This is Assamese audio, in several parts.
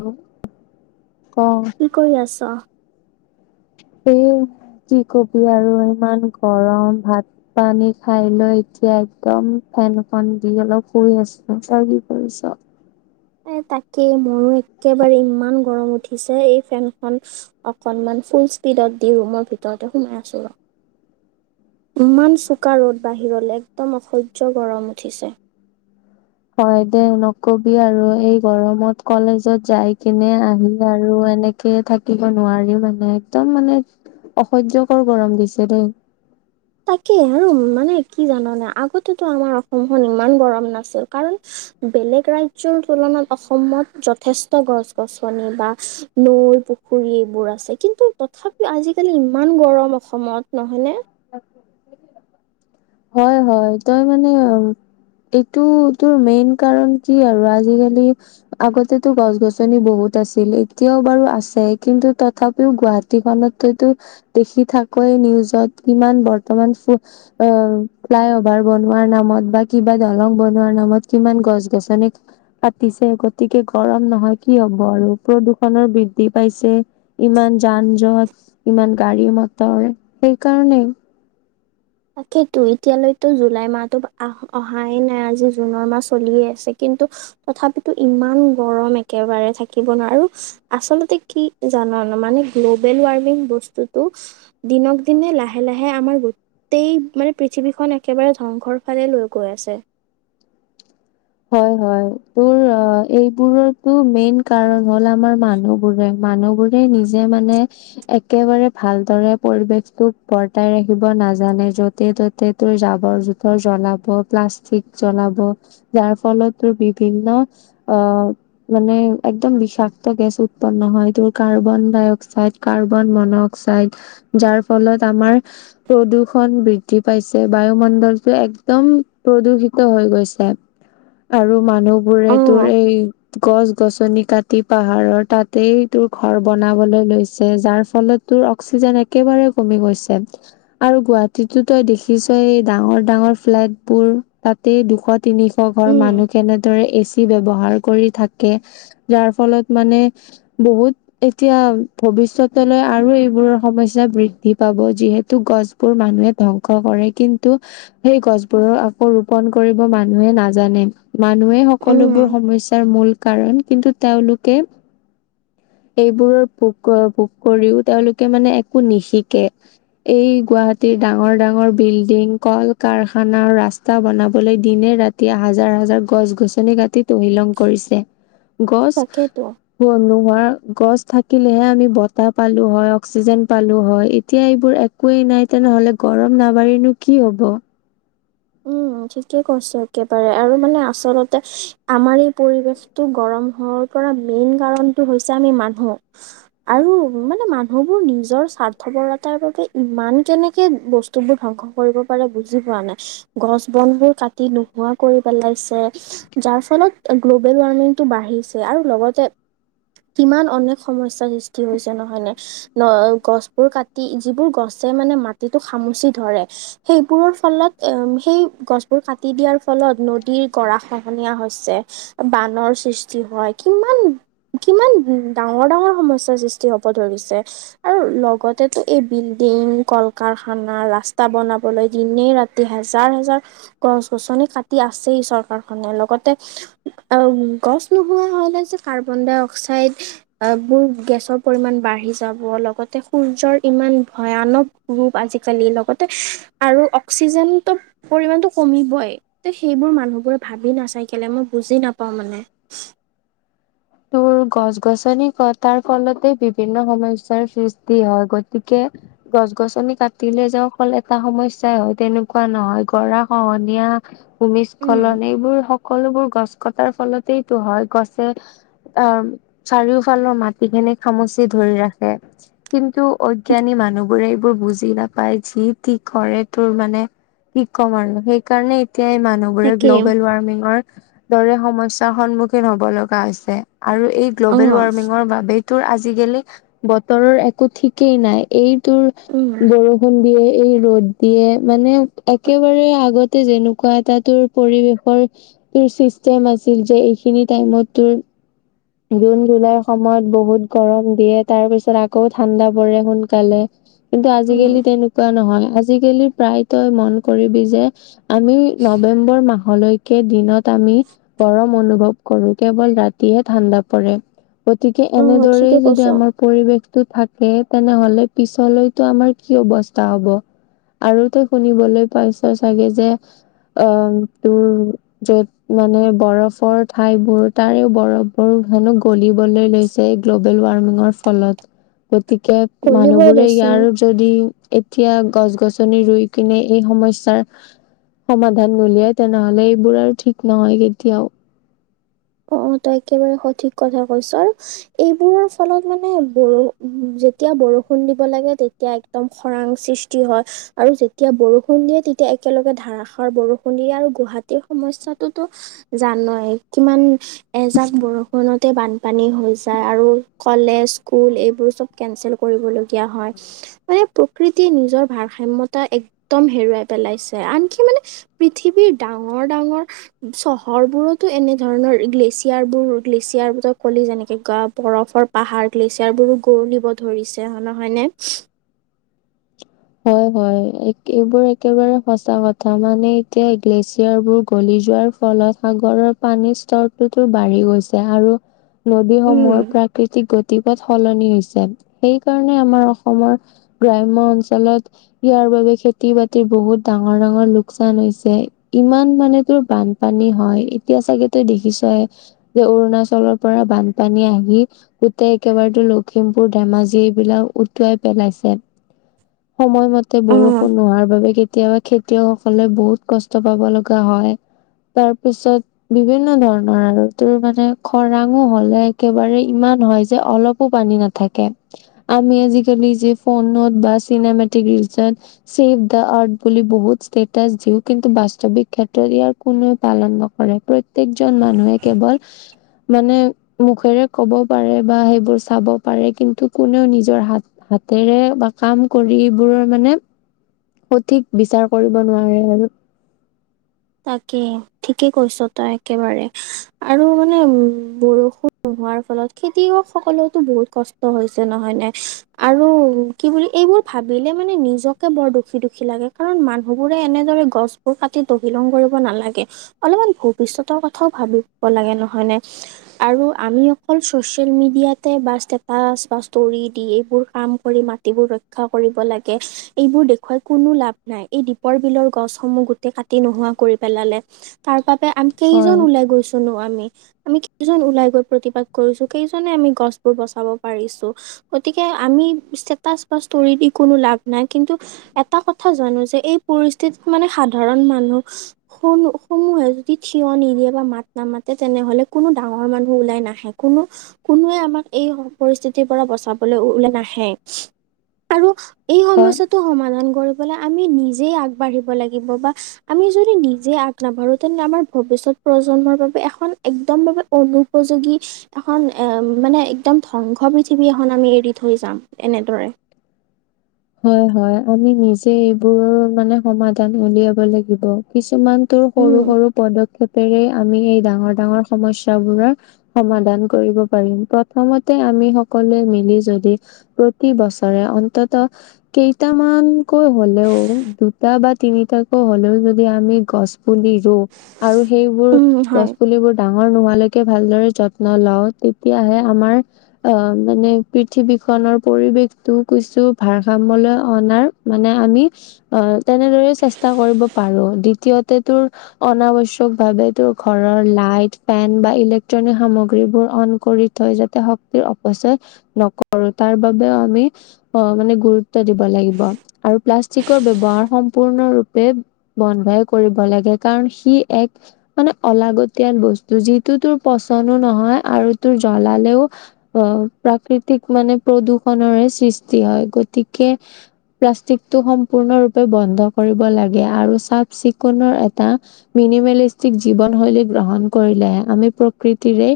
হো? কি কৰি আছ? তেওঁ কি কবি আৰু ইমান গৰম। ভাত-পানী খাই লৈ এতিয়া একদম ফেনখন দি অলপ শুই আছো। তই কি কৰিছ? এ তাকেই মোৰো একেবাৰে ইমান গৰম উঠিছে। এই ফেনখন অকনমান ফুল স্পীডত দি ৰুমৰ ভিতৰতে সোমাই আছোঁ ৰ। ইমান চোকা ৰ'দ বাহিৰলৈ। একদম অসহ্য গৰম উঠিছে। হয় দে নকবি আৰু। এই গৰমত কলেজত যাই কিনে আহি আৰু এনেকে থাকিব নোৱাৰি মানে একদম মানে অসহ্যকৰ গৰম দিছে দেই। তাকে আৰু মানে কি জাননে আগতেতো আমাৰ অসমখন ইমান গৰম নাছিল। কাৰণ বেলেগ ৰাজ্যৰ তুলনাত অসমত যথেষ্ট গছ-গছনি বা নৈ পুখুৰী এইবোৰ আছে। কিন্তু তথাপিও আজিকালি ইমান গৰম অসমত নহয়নে? হয় হয়। তই মানে এইটো তোৰ মেইন কাৰণ কি আৰু আজিকালি আগতেতো গছ-গছনি বহুত আছিল। এতিয়াও বাৰু আছে। কিন্তু তথাপিও গুৱাহাটীখনত তইতো দেখি থাকই। নিউজত কিমান বৰ্তমান ফো ফ্লাইঅভাৰ বনোৱাৰ নামত বা কিবা দলং বনোৱাৰ নামত কিমান গছ-গছনি কাটি গতিকে গৰম নহয় কি হ'ব আৰু। প্ৰদূষণৰ বৃদ্ধি পাইছে। ইমান যান যঁত ইমান গাড়ী-মটৰ সেইকাৰণেই। তাকেইটো এতিয়ালৈতো জুলাই মাহতো আহ অহাই নাই। আজি জুনৰ মাহ চলিয়ে আছে কিন তথাপিতো ইমান গৰম একেবাৰে থাকিব নোৱাৰো। আৰু আচলতে কি জান মানে গ্ল'বেল ৱাৰ্মিং বস্তুতো দিনক-দিনে লাহে লাহে আমাৰ গোটেই মানে পৃথিৱীখন একেবাৰে ধ্বংসৰ ফালে লৈ গৈ আছে। হয় হয়। তোৰ আ এইবোৰৰতো মেইন কাৰণ হল আমাৰ মানুহবোৰে। মানুহবোৰে নিজে মানে একেবাৰে ভালদৰে পৰিৱেশটো বৰ্তাই ৰাখিব নাজানে। য'তে-ত'তে তোৰ জাবৰ-জোথৰ জ্বলাব, প্লাষ্টিক জ্বলাব। যাৰ ফলত তোৰ বিভিন্ন অ', মানে একদম বিষাক্ত গেছ উৎপন্ন মই তোৰ কাৰ্বন ডাইঅক্সাইড, কাৰ্বন মন'অক্সাইড যাৰ ফলত আমাৰ প্ৰদূষণ বৃদ্ধি পাইছে। বায়ুমণ্ডলটো একদম প্ৰদূষিত হৈ গৈছে। আৰু মানুহ বোৰে অ তোৰ এই গছ গছনি কাটি পাহাৰৰ তাতেই তোৰ ঘৰ বনাবলৈ লৈছে যাৰ ফলত তোৰ অক্সি জেন একেবাৰে কমি গৈছে আৰু গুৱাহাটীতটো দেখিছই ডাঙৰ-ডাঙৰ ফ্লেট বোৰ তাতেই দুশ -তিনিশ ঘৰ উম মানুহ কেনেদৰে এচ চি ব্যৱহাৰ কৰি থাকে যাৰ ফলত মানে বহুত এতিয়া ভব ৱিষ্যতলৈ আৰু এইবোৰৰ সমস্যা বৃদ্ধি পাব যিহেতু গছবোৰ মানুহে ধ্বংস কৰে কিন্তু সেই গছবোৰৰ আকৌ ৰোপন কৰিব মানুহে নাজ জানে। মানুহে উম সকলোবোৰ সমস্যাৰ মূল কাৰণ। কিন্তু তেওঁলোকে [inaudible] এইবোৰৰ ভোগ কৰ ভোগ কৰিও তেওঁলোকে মানে একো নিশিকে। এই গুৱাহাটীৰ ডাঙৰ ডাঙৰ বিল্ডিং, কল-কাৰখানা, ৰাস্তা, বনাবলে দিনে-ৰাত এতিয়া হাজাৰ হাজাৰ গছ-গছনি কাটি তহিলং কৰিছে। গছ তাকেইতো [unintelligible] ধৰা গছ থাকিলেহে আমি বতাহ পালো হয়, অক্সিজেন পালো হয়। এতিয়া এইবোৰ একোৱেই নাই তেনেহ'লে গৰম না বাঢ়িনো কি হ'ব? উম, ঠিকে কৈছ একেবাৰে আৰু মানে আচলতে আমাৰ এই পৰিবেশটো গৰম হ হৈ পৰা মেইন কাৰণটো হৈছে আমি মানুহ আৰু মানে মানুহবোৰ নিজৰ স্বা ৰ্থবৰতাৰ বাবে ইমান কেনেকে বস্তুবোৰ ধ্বংস কৰিব পাৰে বুজি পোৱা নাই গছ বনবোৰ কাটি নোহোৱা কৰি পেলাইছে যাৰ ফলত গ্ল'বেল ৱাৰ্মিং টো বাঢ়ি গৈছে আৰু লগতে কিমান অনেক সমস্যাৰ সৃষ্টি হৈছে নহয় নে ন' গছবোৰ কাটি যিবোৰ গছ যে মানে মাটিটো সামুচি ধৰে সেইবোৰৰ ফলত এম সেই গছবোৰ কাটি দিয়াৰ ফলত নদীৰ গৰা খহনীয়া হৈছে এ বানৰ সৃষ্টি হয় কিমান-কিমান ডাঙৰ-ডাঙৰ সমস্যাৰ সৃষ্টি হব ধৰিছে আৰু ল লগতেটো এই বিল্ডিং, কল-কাৰখানা ৰাস্তা বনাবলৈ দিনে ৰাতি হে জাৰ-হেজাৰ গছ-গছনি কাটি আছেই চৰকাৰখনে লগতে গছ [unintelligible] কাৰ্বন ডাই অক্সাইড এ [unintelligible] গেছৰ পৰিমাণ বাঢ়ি যাব লগত সূৰ্যৰ ইমান ভয়ানক ৰূপ আজিকালি লগতে আৰু অক্সিজেন ত পৰিমাণটো কমিবই তে সেইবোৰ মানুহবোৰে ভাবি নাচাই কেলে মই বুজি নাপাওঁ মানে [unintelligible] তো গছ গছনি কটাৰ ফলতে বিভিন্ন সমস্যাৰ সৃষ্টি হয় গতিকে গছ গছনি কাটিল যে অকল এটা সমস্যাই হয় তেনেকুৱা নহয় গৰা খহনীয়া উম ভূমিস্খলন এইবোৰ সকলোবোৰ গছ কটাৰ ফলতেইটো হয় গছে অ চাৰিওফালৰ মাটিখিনি খামুচি ধৰি ৰাখে কিন্তু অজ্ঞানী মানুহবোৰে বুজি নাপায় যি কি কৰে তোৰ মানে কি কম আৰু সেইকাৰণে এতিয়াই মানুহবোৰে তাকেই গ্ল'বেল ৱাৰ্মিঙৰ দৰে সমস্যাৰ সন্মুখীন হব লগা আছে। আৰু এই অ গ্ল'বেল ৱাৰ্মিঙৰ বাবেই তোৰ আজিকালি বতৰৰ একো ঠিকেই নাই এইটোোৰ উম বৰষুণ দিয়ে এই ৰ'দ দিয়ে মানে একেবাৰে আগতে যেনেকুৱা এটা তোৰ পৰিৱেশৰ তোৰ চিষ্টেম আছিল যে এইখিনি টাইমত তোৰ জুন জুলাইৰ সময়ত বহুত গৰম দিয়ে তাৰ পিছত আকৌ ঠাণ্ডা পৰে সোনকালে। কিন্তু উম আজিকালি তেনেকুৱা নহয় আজিকালি প্ৰায় তই মন কৰিবি যে আমি নৱেম্বৰ মাহলৈকে দিনত আমি গৰম অনুভৱ কৰো কেৱল ৰাতি হে ঠাণ্ডা পৰে গতিকে অ এনেদৰেই ঠিকে যদি কৈছ আমাৰ পৰিৱেশতটো থাকে। তেনেহলে পিছলৈতো আমাৰ কি অৱস্থা হব। আৰু তই শুনিবলৈ পাইছ চাগে যে অ, তোৰ য'ত মানে বৰফৰ ঠাইবোৰ তাৰে বৰফবোৰ হেনো গলিবলৈ লৈছে এই গ্ল'বেল ৱাৰ্মিঙৰ ফলত গতিকে কলিবই মানুহবোৰে দেচোন ইয়াৰ যদি এতিয়া গছ গছনি ৰুই কিনে এই সমস্যাৰ সমাধান নোলিয়াই তেনেহলে এইবোৰ আৰু ঠিক নহয় কেতিয়াও অ তই একেবাৰে সঠিক কথা কৈছ আৰু এইবোৰৰ ফলত মানে ব যেতিয়া বৰষুণ দিব লাগে তেতিয়া একদম খৰাং সৃষ্টি হয় আৰু যেতিয়া বৰষুণ দিয়ে তেতিয়া একেলগে ধাৰাসাৰ বৰষুণ দিয় আৰু গুৱাহাটীৰ সমস্যটো জানয়ই কিমান এজাক বৰষুণতে বানপানী হৈ যায় আৰু কলেজ স্কুল এইবোৰ চব কেচেল কৰিবলগীয়া হয় মানে প্ৰকৃতিয়ে নিজৰ ভাৰসাম্য়তা একদম হেৰুৱাই পেলাই, ছে আনকি মানে পৃথিৱীৰ ডাঙৰ ডাঙৰ চহৰ বোৰতো এনে ধৰণৰ, গ্লেছিয়াৰ বোৰ গ্লেছিয়াৰোৰ ক'লি যেনেকে গ বৰফৰ পাহাৰ গ্লেছিয়াৰ বোৰো গৰুলিব ধৰিছে নহয়নে হয় হয় এইবোৰ একেবাৰে সঁচা কথা মানে এতিয়া গ্লেচিয়াৰ বোৰ গলি যোৱা। ফলত সাগৰৰ পানীৰ স্তৰটোতো বাঢ়ি গৈছে আৰু উম। নদীসমূহৰ প্ৰাকৃতিক গতি, সলনি হৈছে সেই কাৰণে আমাৰ অসমৰ গ্ৰাম্য অঞ্চল ত ইয়াৰ বাবে খেতি বাতিৰ বহুত ডাঙৰ ডাঙৰ লোকচান হৈছে ইমান মানে বানপানী হয় এতিয়া চাগে তই দেখিছই যে অৰুণাচলৰ পৰা বানপানী আহি গোটেই একেবাৰেতো লখিমপুৰ ধেমাজি এইবিলাক উটুৱাই পেলাইছে। [inaudible] সময়মতে অ বৰষুণ নোহোৱাৰ বাবে কেতিয়াবা খেতিয়কসকলে বহুত কষ্ট পাব লগা হয়। তাৰ পিছত বিভিন্ন ধৰণৰ আৰু তোৰ মানে খৰাঙো হলে একেবাৰে ইমান নহয় যে অলপো পানী নাথাকে আমি আজিকালি যি ফোনত বাছ, চিনেমেটিক ৰিজন চছেভ দা আৰ্ট বুলি বহুত ষ্টেছ দিও কিন্তু বাস্তৱিক ক্ষেত্ৰত য়াৰ কোনোৱ পালন নকৰে প্ৰত্য়েকজন মানুহে কেৱল মানে মুখেৰে ক'ব পাৰে বা সেইবোৰ চাব পাৰে কিন্তু কোনেও নিজৰ হাত হাত তেৰে বাকাম কৰিবোৰৰ মানে সঠিক বিচাৰ কৰিব নোৱাৰে আৰু তাকে ঠিকেই কৈছ তই একেবাৰে আৰু মানে উ বৰষুণ হোৱাৰ ফলত খেতিয়কসকলেতো বহুত কষ্ট হৈছে নহয় নাই আৰু কি বুলি এইবোৰ ভাবিলে মানে নিজকে বৰ দুখী দুখী লাগে কাৰণ মানুহবোৰে এনেদৰে গছবোৰ কাটি বিলং কৰিব নালাগে অলপমান ভৱিষ্যতৰ কথাও ভাবিব লাগে নহয় নে আৰু আমি অকল চচিয়েল মিডিয়াতে বা ষ্টেটাচ বা ষ্টৰি দি এইবোৰ কাম কৰি মাটিবোৰ ৰ ৰক্ষা কৰিব লাগে এইবোৰ দেখুৱাই কোনো লাভ নাই এই দীপৰ বিলৰ গছসমূহ গোটেই কাটি তি নোহোৱা কৰি পেলালে তাৰ বাবোবে আমি হয় কেইজন ওলাই গৈছো নো আমি আমি কেইজন ওলাই গৈ প্ৰতিবাদ কৰিছো কেইজনে আমি গছ বোৰ বচাব পাৰিছো গতিকে আমি ষ্টে বা ষ্ট দি কোনো লাভ নাই কিন্তু এটা কথা জানো যে এই পৰিস্থিতি মানে সাধাৰণ মানুহ সমূহে যদি থিয় নিদিয়ে বা মাত নামাতে তেনেহলে কোনো ডাঙৰ মানুহ ওলাই নাহে কোনো কোনোৱে আমাক এই পৰিস্থিতিৰ পৰা বচাবলৈ ওল নাহে আৰু এই হয় সমস্য়াটো সমাধান কৰিবলৈ আমি নিজেই আগবাঢ়িব লাগিব বা আমি যদি নিজে আগ নভাৰো তেন্তে আমাৰ ভৱিষ্যত প্ৰজন্মৰ বাবে এখন একদম অনুপ যোগী এখন এ মানে একদম ধ্বংস পৃথিৱী এখন আমি এৰি থৈ যাম এনেদৰে [unintelligible] হয় হয় আমি নিজে এইবোৰ মানে সমাধান উলিয়াব লাগিব কিছুমান সৰু উম সৰু পদক্ষেপ আমি এই ডাঙৰ ডাঙৰ সমস্যা বোৰৰ সমাধান কৰিব পাৰিম প্ৰথমতে আমি সকলে মিলি যদি প্ৰতি বছৰে অন্তত কেইটামানকৈ হ'লেও দুটা বা তিনিটাকৈ হলেও যদি আমি গছ পুলি ৰু আৰু সেইবোৰ উম গছ হয় পুলিবোৰ ডাঙৰ নোহালৈক কে ভালদৰে যত্ন লও তেতিয়াহে আমাৰ আহ মানে পৃথিৱীখনৰ পৰি [unintelligible] ভাৰসাম্যলৈ অনাৰ মানে আমি অ তেনেদৰে চেষ্টা কৰিব পাৰো দ্বিতীয় তোৰ অনাব্যশ্কভাৱে তোৰ ঘৰৰ লাইট ফেন বা ইলেক্ট্ৰনিক সামগ্ৰীবোৰ অন কৰি থৈ যাতে শক্তিৰ অপচয় নকৰো তাৰ বাবেও আমি অ মানে গুৰুত্ব দিব লাগিব আৰু প্লাষ্টিকৰ ব্যৱহাৰ সম্পূৰ্ণৰূপে বন্ধ। কৰিব লাগে কাৰণ সি এক মানে অলাগতিয়াল বস্তু যিটো তোৰ পচন্দো নহ আৰু তোৰ জ্বলালেও অ প্ৰাকৃতিক মানে প্ৰদূষণৰে সৃষ্টি হয় গতিকে প্লাষ্টিকটো সম্পূৰ্ণৰূপে বন্ধ কৰিব লাগে আৰু চাফ চিকুণৰ এটা নিমিলিষ্টিক জীৱন শৈলী গ্ৰহণ কৰিলেহে আমি প্ৰকৃতিৰে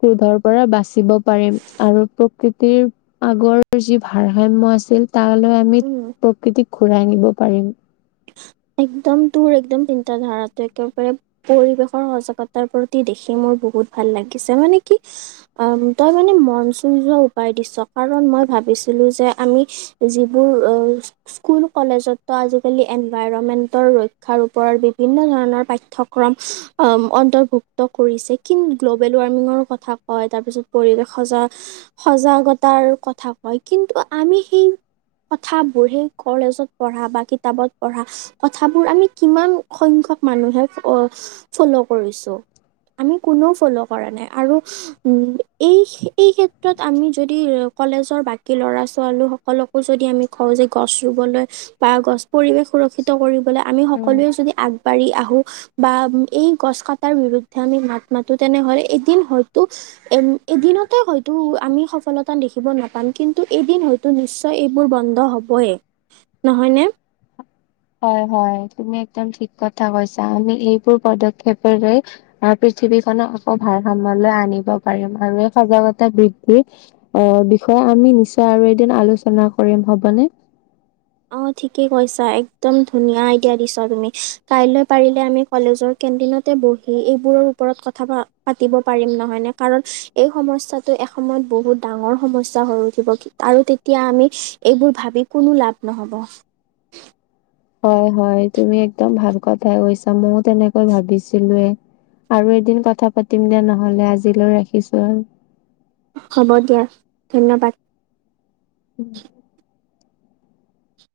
ক্ৰোধৰ পৰা বাচ বাচিব পাৰিম আৰু প্ৰকৃতিৰ আগৰ যি ভাৰসাম্য আছিল তালৈ আমি উম প্ৰকৃতিক ঘূৰাই নিব পাৰিম একদম তোৰ একদম তিটা ধাৰাতটো একেবাৰে পৰিৱেশৰ সজাগতাৰ প্ৰতি দেখি মোৰ বহুত ভাল লাগিছে মানে কি তই মানে মন চুই যোৱা উপায় দিছ। কাৰণ মই ভাবিছিলো যে আমি যিবোৰ স্কুল কলেজত আজি কালি [unintelligible] ৰক্ষাৰ ওপৰত বিভিন্ন ধৰণৰ পাঠ্যক্ৰম অৰ্ভুক্ত কৰি। গ্ল'বেল ৱাৰ্মিঙৰ কথা কয় তাৰপিছত সজাগতাৰ কথা কয় কিন্তু আমি সেই কথাবোৰ সেই কলেজত পঢ়া বা কিতাপত। পঢ়া কথাবোৰ আমি কিমান সংখ্যক মানুহে ফল' কৰিছো? আমি কোনেও ফ'ল' কৰা নাই আৰু এই এই ক্ষেত্ৰত আমি যদি কলেজৰ বাকী ল'ৰা ছোৱালী সকলকো যদি আমি কওঁ যে গছ ৰুবলৈ বা গছ পৰিবেশ সুৰক্ষিত কৰিবলৈ আমি উম। সকলোৱে যদি আগবাঢ়ি আহো বা এই গছ কটাৰ বিৰুদ্ধে। মাত মাতো তেনেহলে এদিন হয়তো এদিনতে হয়তো আমি সফলতা দেখিব নাপাম কিন্তু এদিন হয়তো নিশ্চয় এইবোৰ বন্ধ হবয়ে নহয়নে? হয় হয় তুমি একদম ঠিক কথা কৈছা আমি এইবোৰ পদক্ষেপেৰে পৃথিৱীখনক আকৌ ভালসাম্যলৈ আনিব পাৰিম। আৰু এই সজাগতা বৃদ্ধি আহ বিষয় আমি নিশ্চয় আৰু এদিন আলোচনা কৰিম হ'বনে? [inaudible] অ ঠিকেই কৈছা একদম ধুনীয়া আইডিয়া দিছা তুমি কাইলৈ পাৰিলে আমি কলেজৰ কেণ্টিনতে বহি এইবোৰৰ ওপৰত কথা পাতিব পাৰিম নহয় নে কাৰণ এই সমস্যাটো এসময়ত বহুত ডাঙৰ সমস্যা হৈ উঠিব আৰু তেতিয়া আমি এইবোৰ ভাবি কোনো লাভ নহ'ব। হয় হয় তুমি একদম ভাল কথাই কৈছা ময়ও তেনেকৈ ভাবিছিলোৱে। আৰু এদিন কথা পাতিম দো নহলে আজিলৈ ৰাখিছো আৰু। হ'ব দিয়া ধন্যবাদ। [unintelligible]